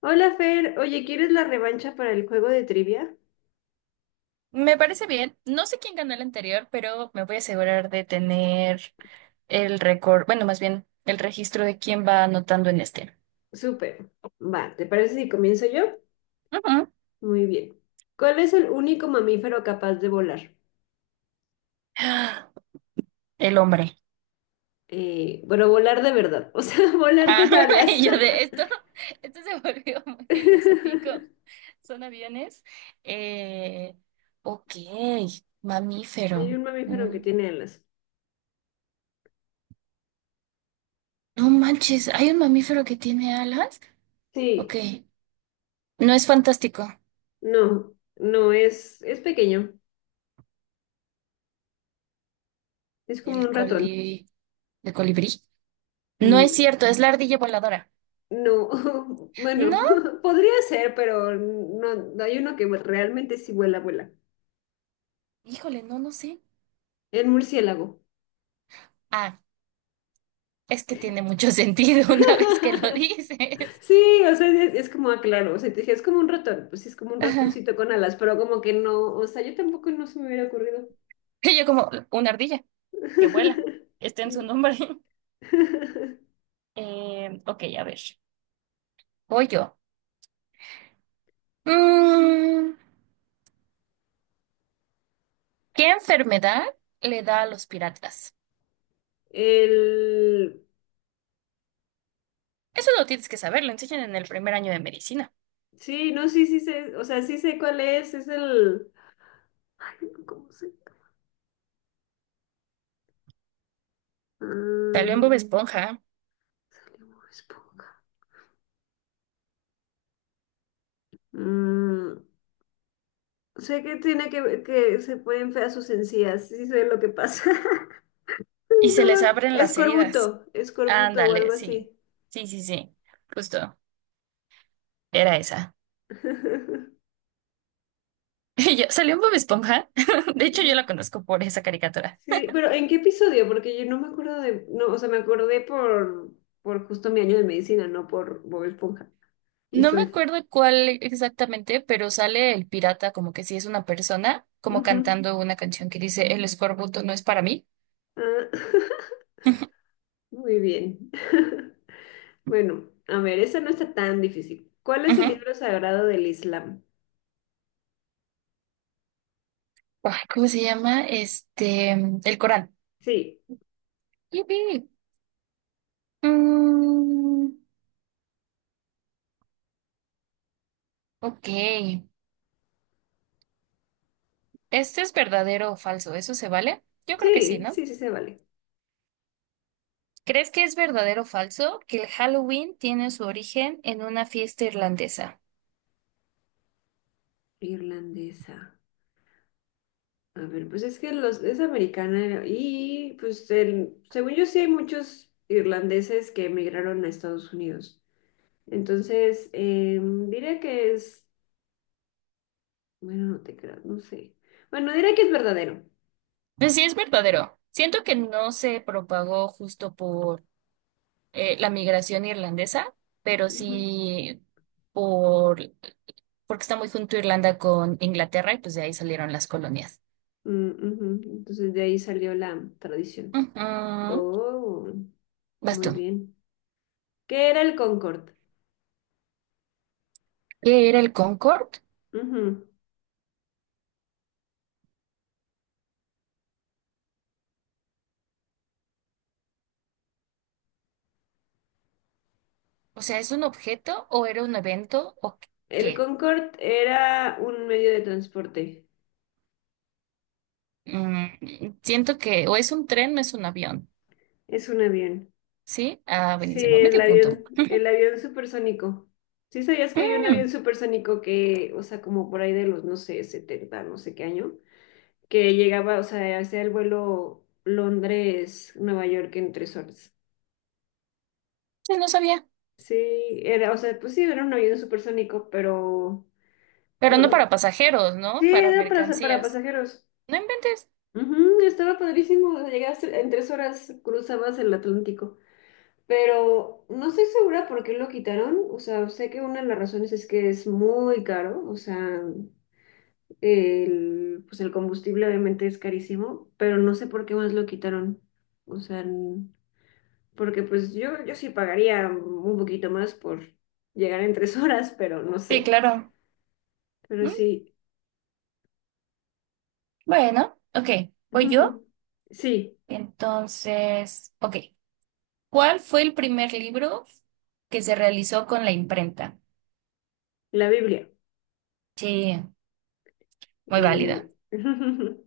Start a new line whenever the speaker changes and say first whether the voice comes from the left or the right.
left: Hola Fer, oye, ¿quieres la revancha para el juego de trivia?
right: Me parece bien. No sé quién ganó el anterior, pero me voy a asegurar de tener el récord, bueno, más bien el registro de quién va anotando en este.
left: Súper. Va, ¿te parece si comienzo yo?
right: Ujú.
left: Muy bien. ¿Cuál es el único mamífero capaz de volar?
right: Ah, el hombre.
left: Bueno, volar de verdad, o sea, volar
right: Ah,
left: con alas.
right: y yo de esto, esto se volvió muy filosófico. Son aviones. Eh, ok,
left: Hay
right: mamífero.
left: un mamífero que
right: Mm.
left: tiene alas.
right: No manches, ¿hay un mamífero que tiene alas? Ok,
left: Sí,
right: no es fantástico.
left: no, no, es pequeño, es como
right: El
left: un ratón.
right: coli... ¿El colibrí? No
left: No,
right: es cierto, es la ardilla voladora.
left: no, bueno,
right: No,
left: podría ser, pero no, hay uno que realmente sí vuela, vuela.
right: híjole, no, no sé.
left: El murciélago.
right: Ah, es que tiene mucho sentido una vez que lo dices.
left: Sí, o sea, es como, ah, claro, o sea, te dije, es como un ratón, pues sí, es como un
right: Ajá.
left: ratoncito con alas, pero como que no, o sea, yo tampoco no se me hubiera ocurrido.
right: Y yo como una ardilla que vuela. Está en su
left: Sí.
right: nombre. Ok, a ver. Voy yo. Mm, ¿Qué enfermedad le da a los piratas?
left: El,
right: Eso lo tienes que saber, lo enseñan en el primer año de medicina.
left: sí, no, sí, sí sé, o sea, sí sé cuál es el, ay, no, ¿cómo se?
right: Salió en Bob
left: Ah,
right: Esponja
left: salió Bob Esponja. Mm, sé que tiene que se pueden feas sus encías, sí sí sé lo que pasa.
right: y se les
left: No,
right: abren las heridas.
left: escorbuto, escorbuto o
right: Ándale,
left: algo así.
right: sí. Sí, sí, sí. Justo. Era esa. Y yo, salió en Bob Esponja. De hecho, yo la conozco por esa caricatura.
left: Sí, pero ¿en qué episodio? Porque yo no me acuerdo de, no, o sea, me acordé por justo mi año de medicina, no por Bob Esponja. Y
right: No me
left: soy.
right: acuerdo cuál exactamente, pero sale el pirata como que si es una persona, como
left: Ujú.
right: cantando una canción que dice el escorbuto no es para mí.
left: Ah, muy bien. Bueno, a ver, esa no está tan difícil. ¿Cuál es el
right: Ujú.
left: libro sagrado del Islam?
right: Ay, ¿cómo se llama? Este, el Corán.
left: Sí,
right: Yupi. Mm, ok. ¿Este es verdadero o falso? ¿Eso se vale? Yo creo que sí,
left: sí,
right: ¿no?
left: sí, sí se vale.
right: ¿Crees que es verdadero o falso que el Halloween tiene su origen en una fiesta irlandesa?
left: Irlandesa. A ver, pues es que los, es americana y pues el, según yo sí hay muchos irlandeses que emigraron a Estados Unidos. Entonces, diré que es, bueno, no te creas, no sé. Bueno, diré que es verdadero.
right: Pues sí, es verdadero. Siento que no se propagó justo por la migración irlandesa, pero
left: Ujú.
right: sí por porque está muy junto Irlanda con Inglaterra y pues de ahí salieron las colonias.
left: Mm, ujú. Entonces de ahí salió la tradición.
right: Ujú.
left: Oh,
right: Vas
left: muy
right: tú.
left: bien. ¿Qué era el Concorde?
right: ¿Qué era el Concord?
left: Ujú.
right: O sea, ¿es un objeto o era un evento o
left: El
right: qué?
left: Concorde era un medio de transporte.
right: Siento que o es un tren no es un avión.
left: Es un avión.
right: ¿Sí? Ah,
left: Sí,
right: buenísimo. Medio punto.
left: el avión supersónico. ¿Sí sabías que había un avión
right: Mm,
left: supersónico que, o sea, como por ahí de los, no sé, 70 no sé qué año? Que llegaba, o sea, hacía el vuelo Londres-Nueva York en 3 horas.
right: sí, no sabía.
left: Sí, era, o sea, pues sí, era un avión supersónico, pero
right: Pero no
left: no,
right: para pasajeros,
left: sí,
right: ¿no? Para
left: era para
right: mercancías.
left: pasajeros.
right: No inventes.
left: Ujú, estaba padrísimo, o sea, llegaste en 3 horas, cruzabas el Atlántico, pero no estoy segura por qué lo quitaron, o sea, sé que una de las razones es que es muy caro, o sea, el, pues el combustible obviamente es carísimo, pero no sé por qué más lo quitaron, o sea, porque pues yo sí pagaría un poquito más por llegar en tres horas, pero no
right: Sí,
left: sé.
right: claro.
left: Pero
right: Mm,
left: sí,
right: bueno, ok, voy yo.
left: sí,
right: Entonces, ok. ¿Cuál fue el primer libro que se realizó con la imprenta?
left: la Biblia.
right: Sí, muy válida.
left: Eh,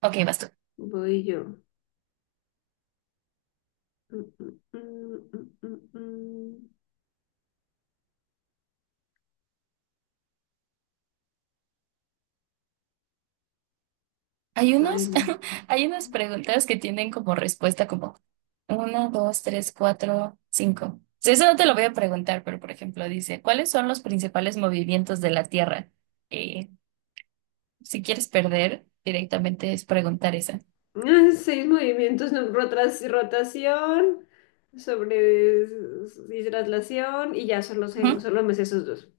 right: Ok, basta.
left: voy yo. Mm, mm, mm, mm, mm.
right: Hay
left: Ay,
right: unos,
left: no.
right: hay unas preguntas que tienen como respuesta como uno, dos, tres, cuatro, cinco. Sí, eso no te lo voy a preguntar, pero por ejemplo dice, ¿cuáles son los principales movimientos de la Tierra? Eh, si quieres perder, directamente es preguntar esa.
left: Ah, seis movimientos, no, rotación, y traslación, y ya solo,
right: Ujú.
left: solo me sé esos dos.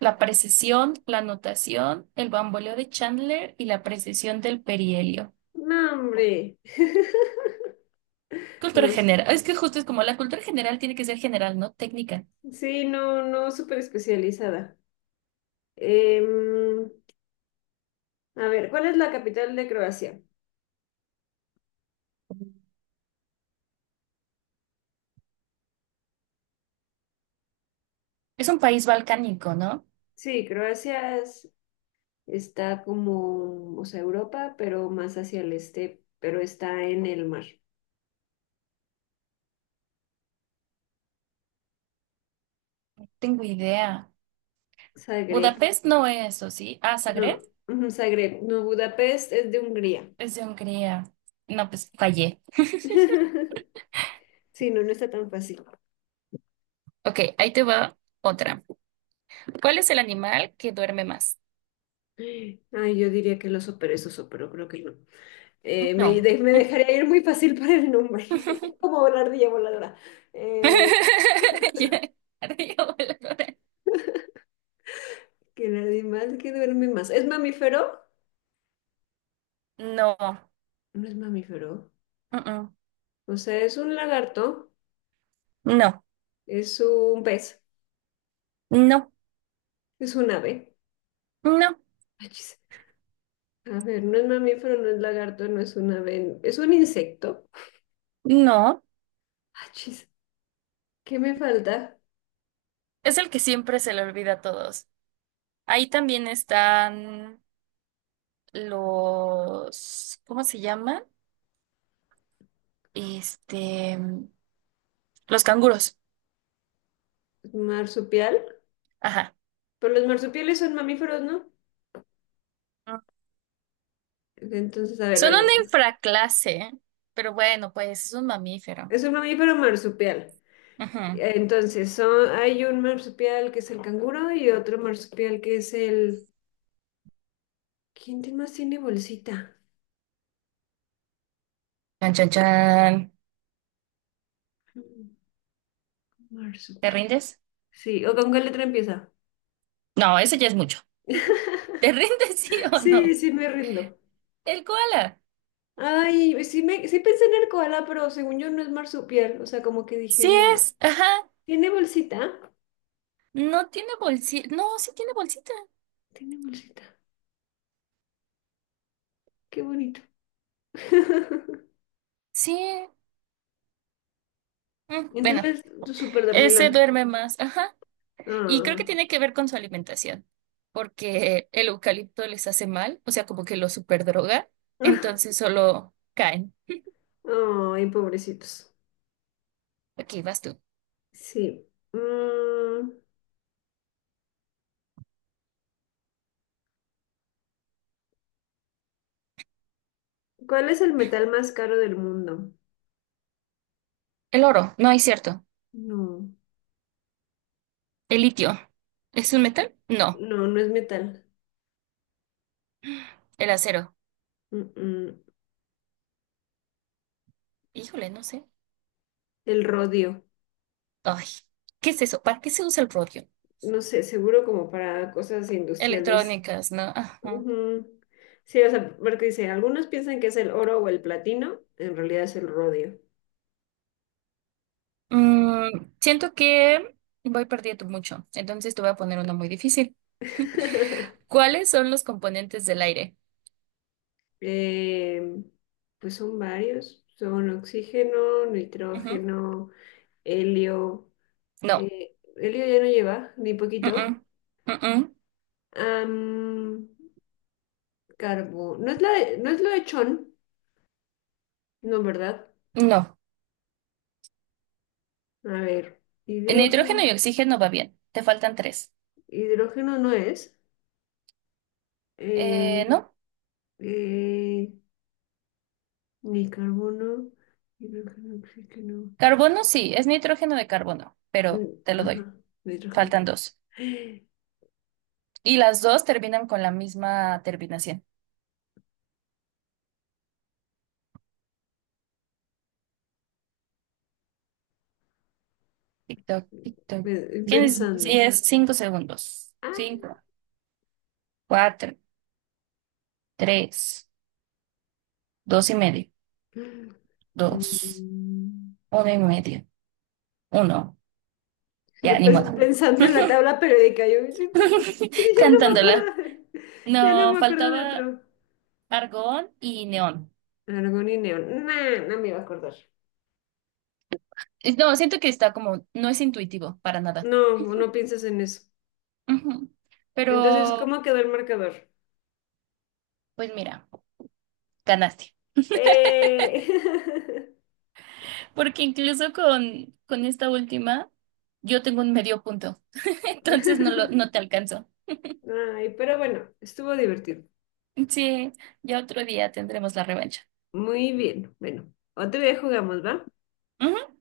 right: La precesión, la notación, el bamboleo de Chandler y la precesión del perihelio.
left: No, hombre.
right: Cultura
left: No,
right: general. Es que justo es como la cultura general tiene que ser general, no técnica.
left: sí, no, no, súper especializada. Em, A ver, ¿cuál es la capital de Croacia?
right: Es un país balcánico, ¿no?
left: Sí, está como, o sea, Europa, pero más hacia el este, pero está en el mar.
right: Tengo idea.
left: Zagreb,
right: Budapest no es, ¿o sí? Ah, Zagreb
left: no, ujú, Zagreb, no, Budapest es de Hungría.
right: es de Hungría. No, pues fallé.
left: Sí, no, no está tan fácil.
right: Ok, ahí te va otra. ¿Cuál es el animal que duerme más?
left: Ay, yo diría que lo superé, pero creo que no.
right: No.
left: Me dejaría ir muy fácil para el nombre, como la ardilla voladora. Eh,
right: Ya, arriba, voladora.
left: que el animal que duerme más. ¿Es mamífero?
right: No.
left: No es mamífero.
right: Mm, mm.
left: O sea, es un lagarto,
right: No.
left: es un pez,
right: No.
left: es un ave.
right: No.
left: Achis. A ver, no es mamífero, no es lagarto, no es un ave, es un insecto.
right: No,
left: Achis. ¿Qué me falta?
right: es el que siempre se le olvida a todos. Ahí también están los, ¿cómo se llaman? Este, los canguros.
left: ¿Marsupial?
right: Ajá.
left: Pero los marsupiales son mamíferos, ¿no?
right: Ah.
left: Entonces, a ver,
right: Son
left: bueno,
right: una infraclase, pero bueno, pues es un mamífero.
left: es un mamífero marsupial.
right: Ajá.
left: Entonces, son, hay un marsupial que es el canguro y otro marsupial que es el... ¿Quién más tiene bolsita?
right: Chan, chan, chan.
left: Mm,
right: ¿Te
left: marsupial.
right: rindes?
left: Sí, ¿o con qué letra empieza?
right: No, eso ya es mucho. ¿Te rindes sí o
left: Sí,
right: no?
left: sí, me rindo.
right: El koala.
left: Ay, sí, me, sí pensé en el koala, pero según yo no es marsupial. O sea, como que dije,
right: Sí
left: no.
right: es, ajá.
left: ¿Tiene bolsita?
right: No tiene bolsita. No, sí tiene bolsita.
left: Tiene bolsita. Qué bonito.
right: Sí. Bueno,
left: Entonces, tú súper
right: ese
left: dormilón.
right: duerme más. Ajá. Y creo que
left: Ah.
right: tiene que ver con su alimentación, porque el eucalipto les hace mal, o sea, como que lo superdroga, entonces solo caen.
left: Ay, pobrecitos.
right: Aquí vas tú.
left: Sí. Mm, ¿cuál es el metal más caro del mundo?
right: El oro, no es cierto.
left: No,
right: El litio, ¿es un metal? No.
left: no, no es metal.
right: El acero,
left: Mm, mm.
right: híjole, no sé.
left: El rodio.
right: Ay, ¿qué es eso? ¿Para qué se usa el rodio?
left: No sé, seguro como para cosas industriales.
right: Electrónicas, ¿no? Ajá.
left: Ujú. Sí, o sea, porque dice, algunos piensan que es el oro o el platino, en realidad es el rodio.
right: Siento que voy perdiendo mucho, entonces te voy a poner una muy difícil. ¿Cuáles son los componentes del aire?
left: Em, pues son varios, son oxígeno,
right: Ujú.
left: nitrógeno, helio,
right: No.
left: helio ya no lleva, ni poquito.
right: Mm-mm. Mm-mm.
left: Am, no es no es lo de chon, no, ¿verdad?
right: No,
left: A ver,
right: nitrógeno
left: hidrógeno,
right: y oxígeno va bien, te faltan tres.
left: hidrógeno no es. Eh,
right: No,
left: eh, Ni carbono, hidrógeno, oxígeno.
right: carbono sí, es nitrógeno de carbono,
left: Mm,
right: pero te lo doy,
left: ajá,
right: faltan
left: hidrógeno.
right: dos. Y las dos terminan con la misma terminación. Tic-toc, tic-toc. Tienes
left: Pensando.
right: 10, 5 segundos.
left: Ah,
right: Cinco, cuatro, tres, dos y medio, dos,
left: mm,
right: uno y medio, uno. Ya,
left: yo
right: ni modo.
left: pensando en la tabla periódica, yo yo no me
right: Cantándola.
left: acuerdo, ya no
right: No,
left: me acuerdo de
right: faltaba
left: otro.
right: argón y neón.
left: Argón y neón. Nah, no me iba a acordar.
right: No, siento que está como, no es intuitivo para nada.
left: No, no piensas en eso.
right: Ujú.
left: Entonces,
right: Pero,
left: ¿cómo quedó el marcador?
right: pues mira, ganaste.
left: ¡Eh!
right: Porque incluso con esta última, yo tengo un medio punto. Entonces no te alcanzo.
left: Ay, pero bueno, estuvo divertido.
right: Sí, ya otro día tendremos la revancha.
left: Muy bien. Bueno, otro día jugamos, ¿va?
right: Ujú.